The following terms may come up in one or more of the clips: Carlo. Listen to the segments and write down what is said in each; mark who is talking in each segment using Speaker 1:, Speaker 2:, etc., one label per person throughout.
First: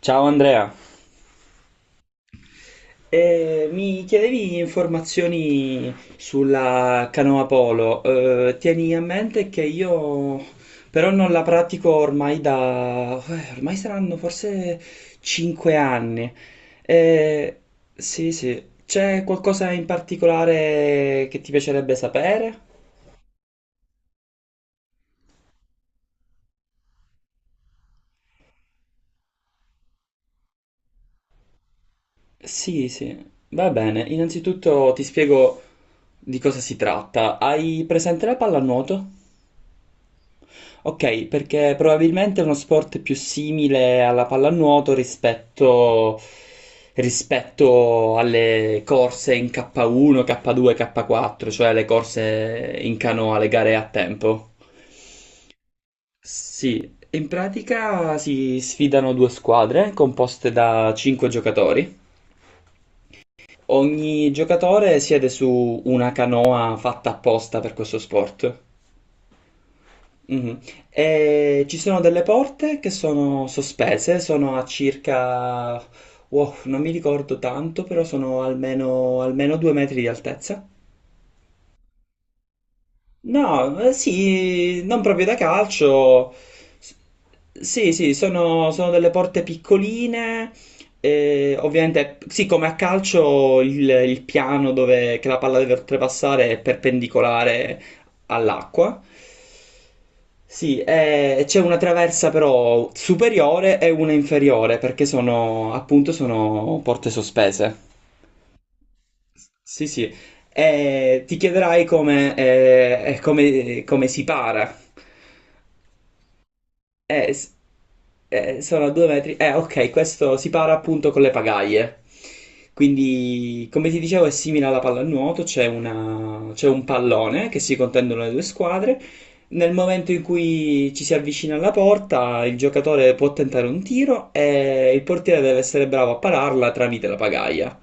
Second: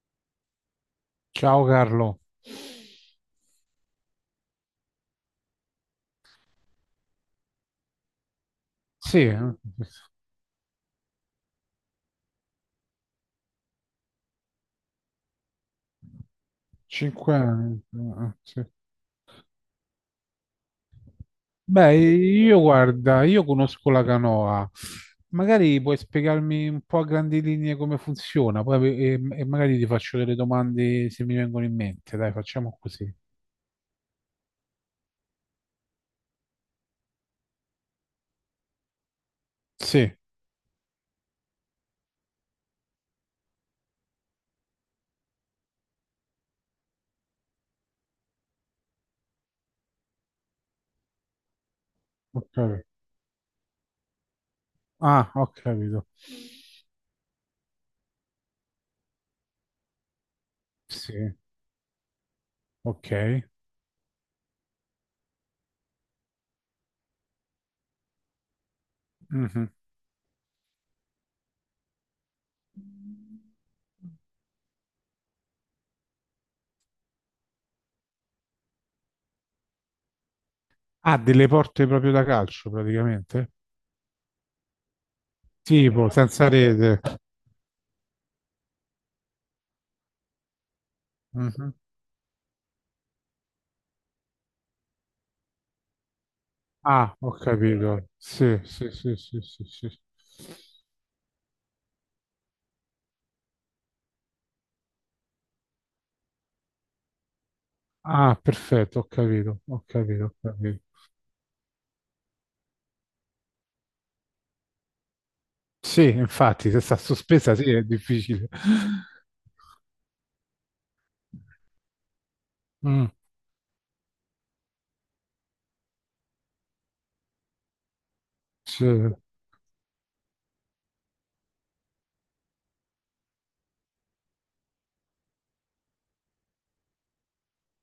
Speaker 1: Ciao Andrea.
Speaker 2: Ciao Carlo.
Speaker 1: Mi chiedevi informazioni sulla canoa polo. Tieni a
Speaker 2: Sì,
Speaker 1: mente che io però non la pratico ormai da... ormai saranno forse 5 anni.
Speaker 2: cinque
Speaker 1: Eh,
Speaker 2: anni.
Speaker 1: sì, sì.
Speaker 2: Sì.
Speaker 1: C'è qualcosa in particolare che ti piacerebbe
Speaker 2: Beh,
Speaker 1: sapere?
Speaker 2: io guarda, io conosco la canoa. Magari puoi spiegarmi un po' a grandi linee come funziona, poi e magari ti faccio delle domande se mi vengono in mente. Dai, facciamo
Speaker 1: Sì,
Speaker 2: così.
Speaker 1: sì. Va bene. Innanzitutto ti spiego di cosa si tratta. Hai presente la pallanuoto?
Speaker 2: Sì,
Speaker 1: Ok, perché probabilmente è uno sport più simile alla pallanuoto rispetto alle corse in K1, K2, K4, cioè le
Speaker 2: ho
Speaker 1: corse
Speaker 2: capito.
Speaker 1: in canoa, le gare a tempo.
Speaker 2: Ah, ho capito.
Speaker 1: Sì, in pratica si sfidano due squadre composte da
Speaker 2: Sì,
Speaker 1: 5 giocatori.
Speaker 2: ok.
Speaker 1: Ogni giocatore siede su una canoa fatta apposta per questo sport.
Speaker 2: Mhm.
Speaker 1: Mhm. E ci sono delle porte che sono sospese, sono a wow, non mi ricordo tanto, però sono almeno, almeno 2 metri di altezza.
Speaker 2: Ah, delle porte proprio da calcio, praticamente?
Speaker 1: No, sì, non proprio da
Speaker 2: Tipo,
Speaker 1: calcio.
Speaker 2: senza
Speaker 1: S-
Speaker 2: rete.
Speaker 1: Sì, sì, sono delle porte piccoline.
Speaker 2: Mhm.
Speaker 1: Ovviamente, sì, come a calcio il piano dove, che la palla deve oltrepassare è
Speaker 2: Ah, ho
Speaker 1: perpendicolare
Speaker 2: capito. Sì, sì,
Speaker 1: all'acqua.
Speaker 2: sì, sì, sì, sì.
Speaker 1: Sì, c'è una traversa però superiore e una inferiore perché sono appunto sono porte sospese.
Speaker 2: Ah, perfetto, ho capito, ho
Speaker 1: Sì, sì.
Speaker 2: capito, ho capito.
Speaker 1: E ti chiederai come si para.
Speaker 2: Sì, infatti, se sta
Speaker 1: Eh, s-
Speaker 2: sospesa, sì, è difficile.
Speaker 1: Sono a 2 metri. Ok, questo si para appunto con le pagaie.
Speaker 2: Mm,
Speaker 1: Quindi, come ti dicevo, è simile alla pallanuoto, c'è un pallone che si contendono le due
Speaker 2: sì.
Speaker 1: squadre. Nel momento in cui ci si avvicina alla porta, il giocatore può tentare un tiro e il portiere deve essere bravo a pararla tramite la pagaia.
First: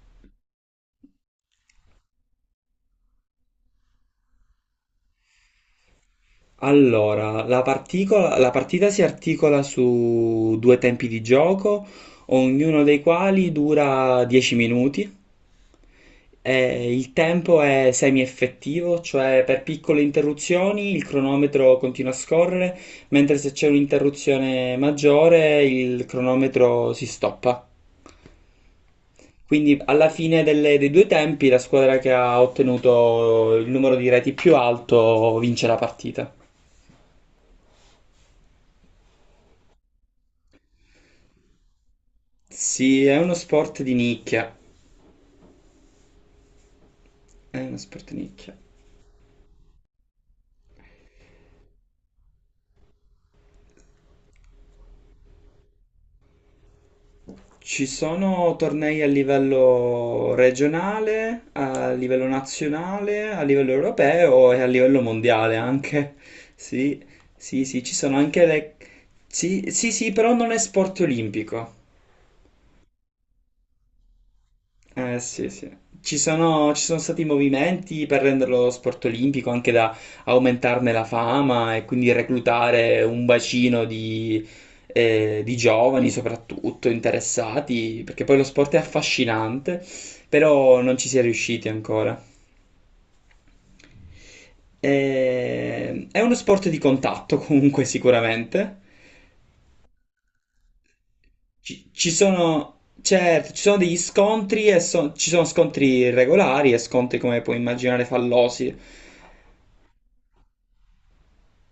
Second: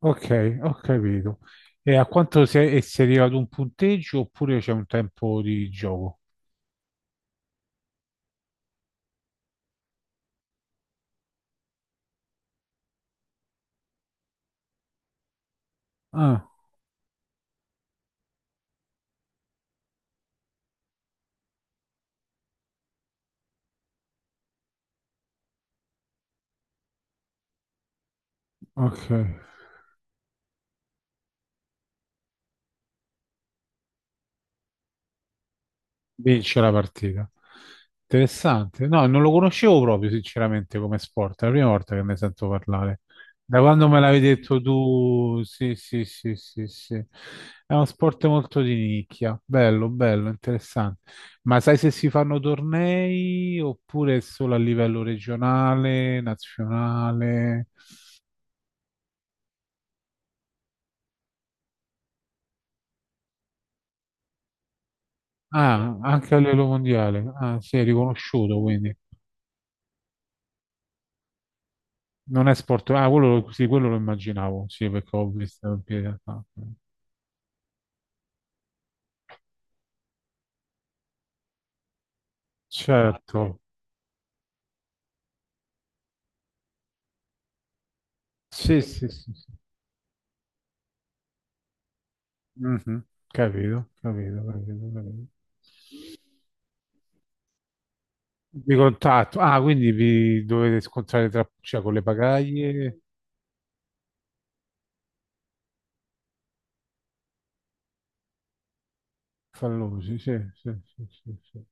Speaker 2: Ok, ho capito. E a quanto e si arriva ad un punteggio oppure c'è un tempo di gioco?
Speaker 1: Allora, la partita si articola su due tempi di gioco, ognuno dei quali dura 10 minuti.
Speaker 2: Ah,
Speaker 1: E il tempo è semi-effettivo, cioè per piccole interruzioni il cronometro continua a scorrere, mentre se c'è un'interruzione maggiore il cronometro si stoppa.
Speaker 2: ok.
Speaker 1: Quindi alla fine dei due tempi la squadra che ha ottenuto il numero di reti più alto vince la partita.
Speaker 2: Vince la partita. Interessante. No, non lo conoscevo proprio, sinceramente, come sport. È la prima volta che ne sento parlare.
Speaker 1: Sì, è uno
Speaker 2: Da
Speaker 1: sport
Speaker 2: quando
Speaker 1: di
Speaker 2: me l'avevi
Speaker 1: nicchia.
Speaker 2: detto tu, sì, sì, sì, sì, sì.
Speaker 1: È
Speaker 2: È
Speaker 1: uno
Speaker 2: uno
Speaker 1: sport
Speaker 2: sport
Speaker 1: nicchia.
Speaker 2: molto di nicchia. Bello, bello, interessante. Ma sai se si fanno tornei oppure solo a livello regionale, nazionale?
Speaker 1: Ci sono tornei a livello regionale, a livello nazionale, a livello europeo e a livello mondiale
Speaker 2: Ah,
Speaker 1: anche.
Speaker 2: anche a livello
Speaker 1: Sì,
Speaker 2: mondiale. Ah,
Speaker 1: sì,
Speaker 2: sì,
Speaker 1: sì,
Speaker 2: è
Speaker 1: ci sono anche
Speaker 2: riconosciuto,
Speaker 1: le...
Speaker 2: quindi.
Speaker 1: Sì, sì, sì, però non è sport olimpico.
Speaker 2: Non è sport. Ah, quello, sì, quello lo immaginavo, sì, perché
Speaker 1: Eh
Speaker 2: ho
Speaker 1: sì, sì.
Speaker 2: visto in piedi a tavola.
Speaker 1: Ci sono stati movimenti per renderlo sport olimpico, anche da aumentarne la fama e quindi reclutare un
Speaker 2: Certo.
Speaker 1: bacino di giovani soprattutto interessati, perché poi lo sport è
Speaker 2: Sì, sì, sì, sì.
Speaker 1: affascinante, però non ci si è riusciti ancora.
Speaker 2: Mhm. Capito, capito, capito, capito.
Speaker 1: È uno sport di contatto comunque
Speaker 2: Di
Speaker 1: sicuramente.
Speaker 2: contatto. Ah, quindi vi dovete scontrare tra, cioè, con le pagaglie
Speaker 1: Certo, ci sono degli scontri e ci sono scontri regolari e scontri come puoi immaginare fallosi.
Speaker 2: fallosi, sì, sì, sì, sì, sì.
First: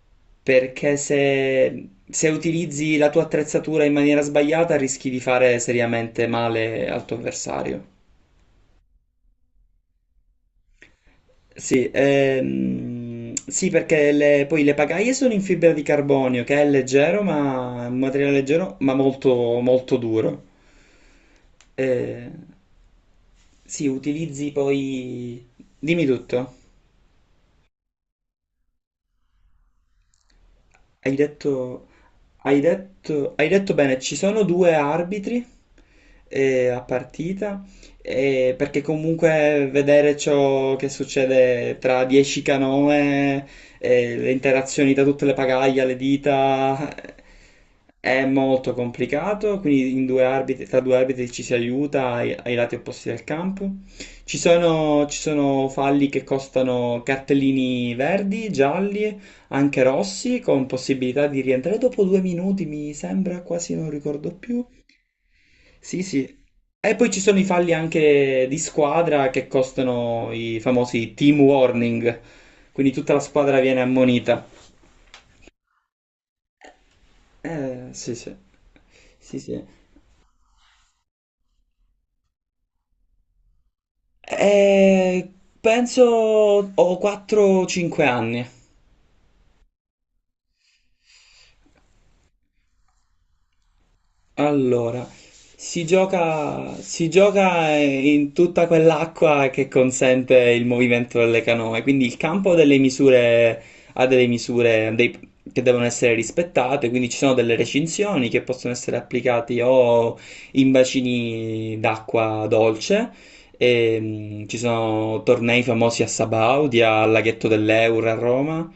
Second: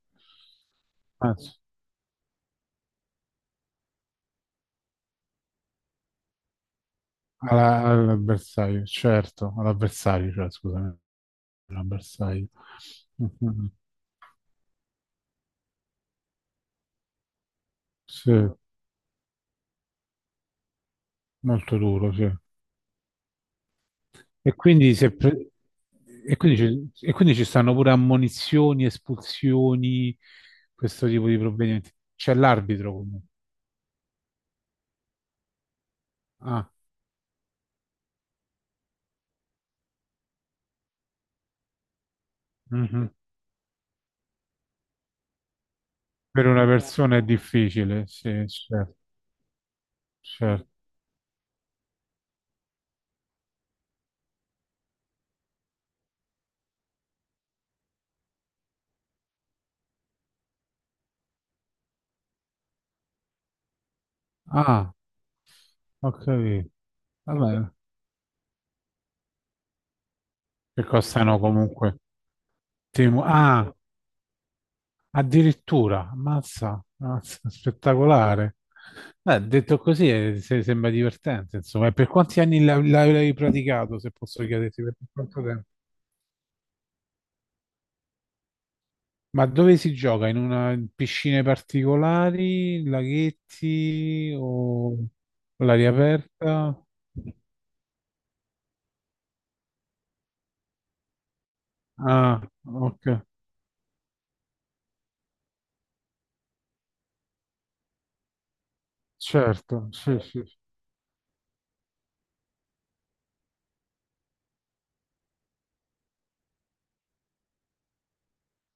Speaker 1: Perché
Speaker 2: Anzi,
Speaker 1: se utilizzi la tua attrezzatura in maniera sbagliata rischi di fare seriamente male al tuo avversario.
Speaker 2: all'avversario, certo, all'avversario, cioè, scusami,
Speaker 1: Sì,
Speaker 2: all'avversario.
Speaker 1: sì,
Speaker 2: Mhm.
Speaker 1: perché poi le pagaie sono in fibra di carbonio, che è leggero, ma è un materiale
Speaker 2: Sì,
Speaker 1: leggero, ma molto, molto duro.
Speaker 2: molto duro,
Speaker 1: Eh,
Speaker 2: sì.
Speaker 1: sì, utilizzi
Speaker 2: E quindi, se
Speaker 1: poi...
Speaker 2: pre-
Speaker 1: Dimmi
Speaker 2: e
Speaker 1: tutto.
Speaker 2: quindi ci e quindi ci stanno pure ammonizioni, espulsioni, questo
Speaker 1: Hai
Speaker 2: tipo di
Speaker 1: detto,
Speaker 2: provvedimenti. C'è l'arbitro comunque.
Speaker 1: hai detto bene, ci sono due arbitri
Speaker 2: Ah,
Speaker 1: a partita, perché comunque vedere ciò che succede tra 10
Speaker 2: mhm.
Speaker 1: canoe, le interazioni da tutte le pagaglie, alle
Speaker 2: Per una
Speaker 1: dita,
Speaker 2: persona è difficile,
Speaker 1: è
Speaker 2: sì,
Speaker 1: molto
Speaker 2: certo,
Speaker 1: complicato, quindi
Speaker 2: certo.
Speaker 1: tra due arbitri ci si aiuta ai lati opposti del campo. Ci sono falli che costano cartellini verdi, gialli anche Rossi con possibilità di rientrare dopo 2 minuti, mi sembra, quasi non ricordo più.
Speaker 2: Ah,
Speaker 1: Sì,
Speaker 2: ho
Speaker 1: sì.
Speaker 2: capito.
Speaker 1: E poi ci sono i
Speaker 2: Vabbè,
Speaker 1: falli anche di squadra che costano i
Speaker 2: che
Speaker 1: famosi
Speaker 2: costano
Speaker 1: team
Speaker 2: comunque.
Speaker 1: warning, quindi tutta la squadra
Speaker 2: Ah,
Speaker 1: viene ammonita.
Speaker 2: addirittura, ammazza, ammazza,
Speaker 1: Sì, sì.
Speaker 2: spettacolare.
Speaker 1: Sì,
Speaker 2: Beh,
Speaker 1: sì.
Speaker 2: detto così sembra divertente, insomma. E per quanti anni l'hai praticato, se posso chiederti, per
Speaker 1: Eh,
Speaker 2: quanto tempo?
Speaker 1: Penso ho 4-5 anni.
Speaker 2: Ma dove si gioca? In piscine particolari, laghetti o
Speaker 1: Allora,
Speaker 2: all'aria aperta?
Speaker 1: si gioca in tutta quell'acqua che consente il movimento delle canoe, quindi il
Speaker 2: Ah,
Speaker 1: campo ha delle
Speaker 2: ok,
Speaker 1: misure, ha delle che devono essere rispettate, quindi ci sono delle recinzioni che possono essere applicate
Speaker 2: certo,
Speaker 1: o
Speaker 2: sì, sì.
Speaker 1: in bacini d'acqua dolce, e, ci sono tornei famosi a Sabaudia, al laghetto dell'Eura a Roma,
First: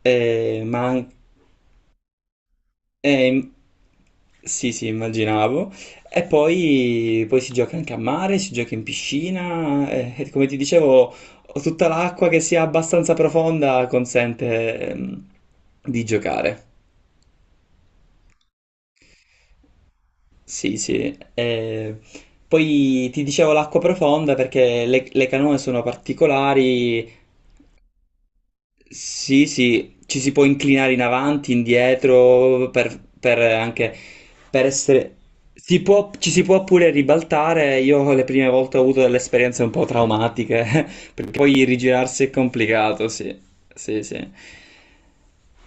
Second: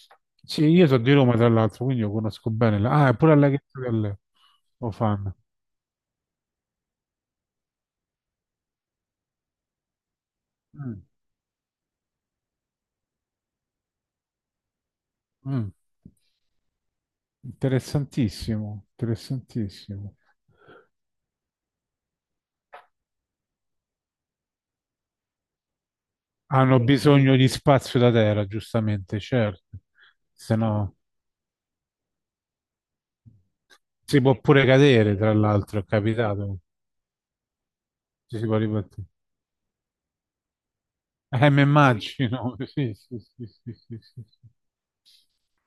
Speaker 1: e,
Speaker 2: Sì,
Speaker 1: ma
Speaker 2: io sono di
Speaker 1: anche
Speaker 2: Roma tra l'altro, quindi io conosco bene. Ah, è pure al
Speaker 1: eh,
Speaker 2: laghetto di Allegro,
Speaker 1: sì, sì,
Speaker 2: lo fanno.
Speaker 1: immaginavo. Poi si gioca anche a mare, si gioca in piscina. E, come ti
Speaker 2: Mm,
Speaker 1: dicevo, ho tutta l'acqua che sia abbastanza profonda consente,
Speaker 2: mm.
Speaker 1: di giocare.
Speaker 2: Interessantissimo, interessantissimo.
Speaker 1: Sì, sì. Poi ti dicevo l'acqua profonda perché le canoe sono
Speaker 2: Hanno
Speaker 1: particolari.
Speaker 2: bisogno di spazio da terra, giustamente,
Speaker 1: Sì,
Speaker 2: certo.
Speaker 1: sì, ci si può
Speaker 2: Se
Speaker 1: inclinare
Speaker 2: no
Speaker 1: in avanti, indietro, per anche
Speaker 2: si può
Speaker 1: per
Speaker 2: pure
Speaker 1: essere...
Speaker 2: cadere, tra
Speaker 1: Si
Speaker 2: l'altro, è
Speaker 1: può, ci si
Speaker 2: capitato.
Speaker 1: può pure ribaltare. Io le
Speaker 2: Ci si
Speaker 1: prime
Speaker 2: può
Speaker 1: volte ho avuto
Speaker 2: ribattere.
Speaker 1: delle esperienze un po' traumatiche, perché
Speaker 2: Mi
Speaker 1: poi rigirarsi è
Speaker 2: immagino, sì,
Speaker 1: complicato,
Speaker 2: sì,
Speaker 1: sì.
Speaker 2: sì, sì, sì,
Speaker 1: Sì, sì.
Speaker 2: sì, sì.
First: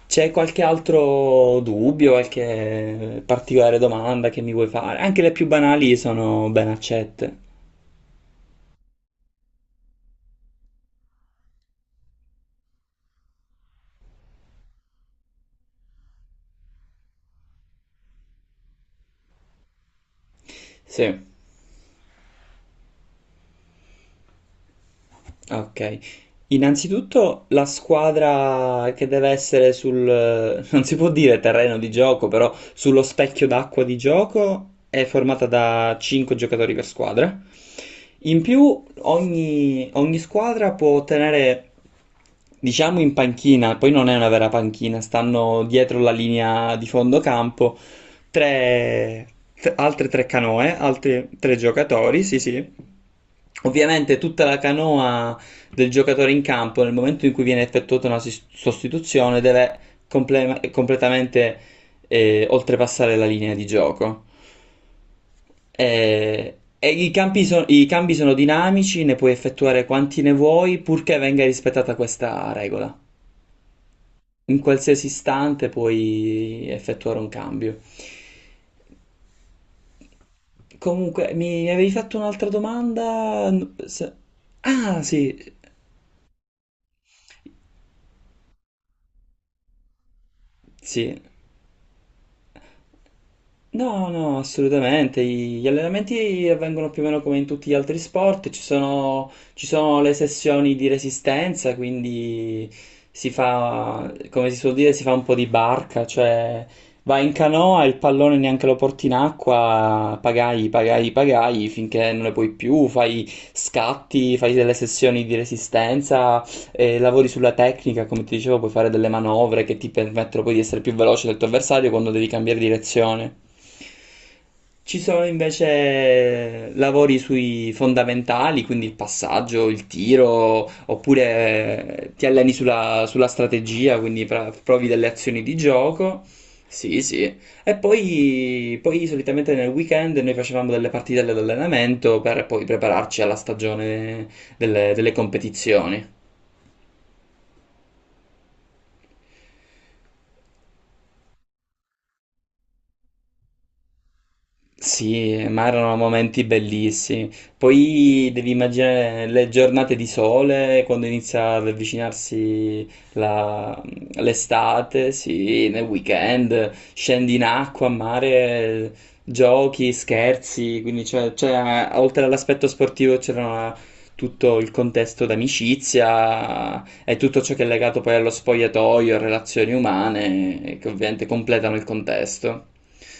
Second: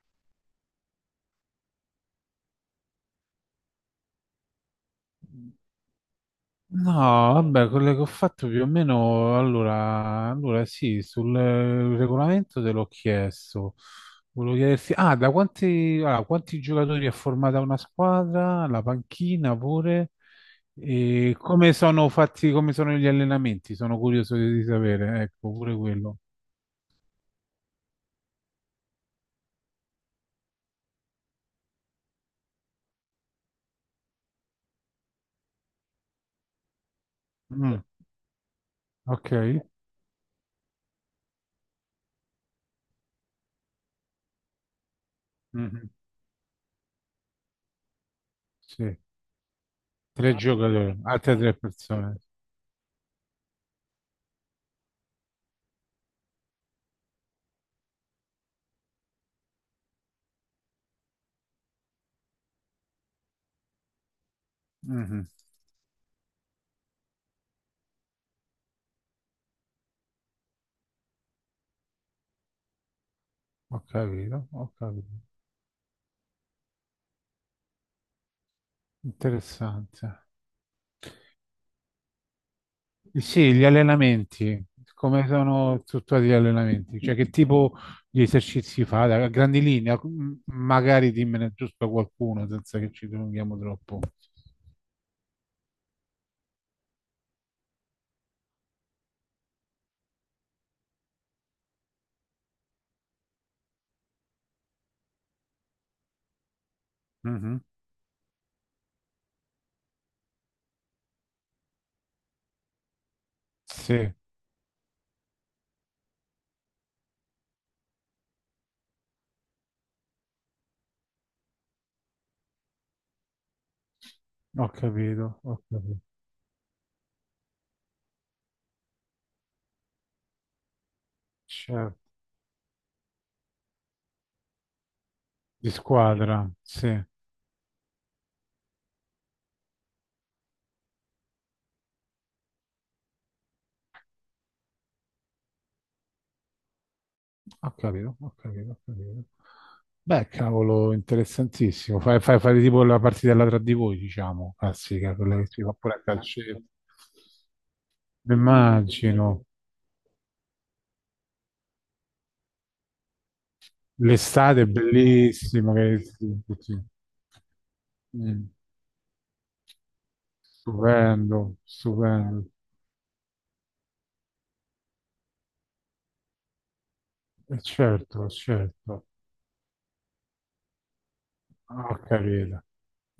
Speaker 1: C'è qualche altro dubbio, qualche particolare domanda che mi vuoi fare? Anche le più banali sono ben
Speaker 2: No,
Speaker 1: accette.
Speaker 2: vabbè, quello che ho fatto più o meno, allora sì, sul regolamento te l'ho chiesto. Volevo chiederti, ah, allora, quanti giocatori è formata una squadra, la panchina pure,
Speaker 1: Sì.
Speaker 2: e come sono fatti, come sono gli allenamenti? Sono curioso di sapere, ecco, pure
Speaker 1: Ok,
Speaker 2: quello.
Speaker 1: innanzitutto la squadra che deve essere sul, non si può dire terreno di gioco, però sullo specchio d'acqua di gioco è formata da 5 giocatori per squadra.
Speaker 2: Mm,
Speaker 1: In più
Speaker 2: ok,
Speaker 1: ogni squadra può tenere, diciamo in panchina, poi non è una vera panchina, stanno
Speaker 2: Mhm,
Speaker 1: dietro la linea di fondo campo,
Speaker 2: sì,
Speaker 1: tre, altre tre
Speaker 2: tre
Speaker 1: canoe,
Speaker 2: giocatori,
Speaker 1: altri
Speaker 2: altre tre
Speaker 1: tre
Speaker 2: persone.
Speaker 1: giocatori, sì sì. Ovviamente tutta la canoa del giocatore in campo nel momento in cui viene effettuata una sostituzione deve completamente oltrepassare la linea di gioco.
Speaker 2: Mhm.
Speaker 1: E i cambi sono dinamici, ne puoi effettuare quanti ne vuoi, purché venga rispettata questa regola.
Speaker 2: Ho capito,
Speaker 1: In
Speaker 2: ho
Speaker 1: qualsiasi
Speaker 2: capito.
Speaker 1: istante puoi effettuare un cambio.
Speaker 2: Interessante.
Speaker 1: Comunque, mi avevi fatto un'altra
Speaker 2: Eh
Speaker 1: domanda?
Speaker 2: sì, gli allenamenti,
Speaker 1: Ah,
Speaker 2: come
Speaker 1: sì,
Speaker 2: sono strutturati gli allenamenti? Cioè che tipo di esercizi fa? A grandi linee, magari
Speaker 1: sì.
Speaker 2: dimmene giusto qualcuno senza che ci dilunghiamo troppo.
Speaker 1: No, no, assolutamente. Gli allenamenti avvengono più o meno come in tutti gli altri sport. Ci sono le sessioni di resistenza, quindi si fa, come si suol dire, si fa un po' di barca, cioè vai in
Speaker 2: Mhm.
Speaker 1: canoa, il pallone neanche lo porti in acqua, pagai, pagai, pagai finché non ne puoi più, fai
Speaker 2: Sì,
Speaker 1: scatti, fai delle sessioni di resistenza lavori sulla tecnica, come ti dicevo, puoi fare delle manovre che ti permettono poi di essere più veloce del tuo avversario quando devi cambiare direzione.
Speaker 2: ho
Speaker 1: Ci sono
Speaker 2: capito, ho capito.
Speaker 1: invece lavori sui fondamentali, quindi il passaggio, il tiro,
Speaker 2: Certo.
Speaker 1: oppure ti alleni sulla strategia, quindi provi delle azioni di
Speaker 2: Di
Speaker 1: gioco.
Speaker 2: squadra, sì.
Speaker 1: Sì,
Speaker 2: Ho
Speaker 1: sì. Poi solitamente nel weekend noi facevamo delle partite all'allenamento per poi prepararci alla stagione delle competizioni.
Speaker 2: capito, ho capito, ho capito. Beh, cavolo, interessantissimo. Fai, fai, fai tipo la partitella tra di voi, diciamo, classica,
Speaker 1: Sì,
Speaker 2: quella che si
Speaker 1: ma
Speaker 2: fa
Speaker 1: erano
Speaker 2: pure a
Speaker 1: momenti
Speaker 2: calcetto.
Speaker 1: bellissimi. Poi devi immaginare
Speaker 2: Immagino,
Speaker 1: le giornate di sole quando inizia ad avvicinarsi la-
Speaker 2: l'estate è
Speaker 1: l'estate, sì,
Speaker 2: bellissimo,
Speaker 1: nel
Speaker 2: che, sì, sì,
Speaker 1: weekend,
Speaker 2: sì.
Speaker 1: scendi in acqua, a
Speaker 2: Mm,
Speaker 1: mare, giochi, scherzi, quindi
Speaker 2: stupendo,
Speaker 1: oltre
Speaker 2: stupendo.
Speaker 1: all'aspetto sportivo c'era tutto il contesto d'amicizia e tutto ciò
Speaker 2: E
Speaker 1: che è legato poi
Speaker 2: certo,
Speaker 1: allo
Speaker 2: certo,
Speaker 1: spogliatoio, a relazioni umane, che ovviamente completano il
Speaker 2: ho capito,
Speaker 1: contesto.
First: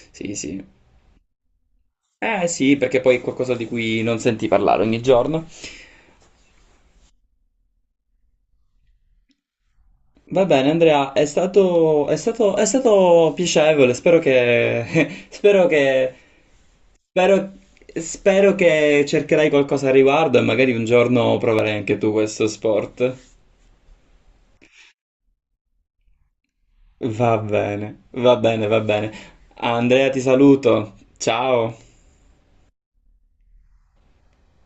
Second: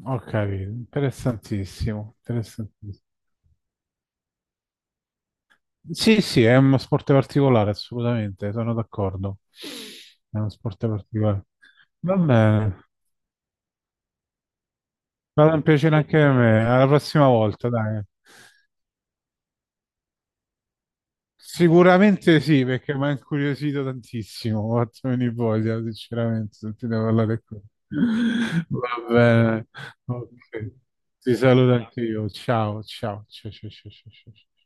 Speaker 2: ho
Speaker 1: Sì, sì.
Speaker 2: capito, interessantissimo,
Speaker 1: Eh sì, perché
Speaker 2: interessantissimo.
Speaker 1: poi è qualcosa di cui non senti parlare ogni giorno.
Speaker 2: Sì, sì, è uno sport particolare, assolutamente, sono d'accordo. È
Speaker 1: Va
Speaker 2: uno
Speaker 1: bene,
Speaker 2: sport
Speaker 1: Andrea,
Speaker 2: particolare. Va
Speaker 1: è
Speaker 2: bene,
Speaker 1: stato piacevole. Spero che,
Speaker 2: vado un
Speaker 1: spero
Speaker 2: piacere
Speaker 1: che,
Speaker 2: anche a me, alla prossima
Speaker 1: spero,
Speaker 2: volta, dai.
Speaker 1: spero che cercherai qualcosa a riguardo e magari un giorno proverai anche tu
Speaker 2: Sicuramente
Speaker 1: questo
Speaker 2: sì, perché mi ha
Speaker 1: sport.
Speaker 2: incuriosito tantissimo, mi ha fatto venire voglia, sinceramente, sentite
Speaker 1: Va
Speaker 2: parlare qui.
Speaker 1: bene, va
Speaker 2: Va
Speaker 1: bene.
Speaker 2: bene,
Speaker 1: Andrea, ti
Speaker 2: ok.
Speaker 1: saluto.
Speaker 2: Ti
Speaker 1: Ciao.
Speaker 2: saluto anche io. Ciao, ciao, ciao, ciao, ciao, ciao. Ciao.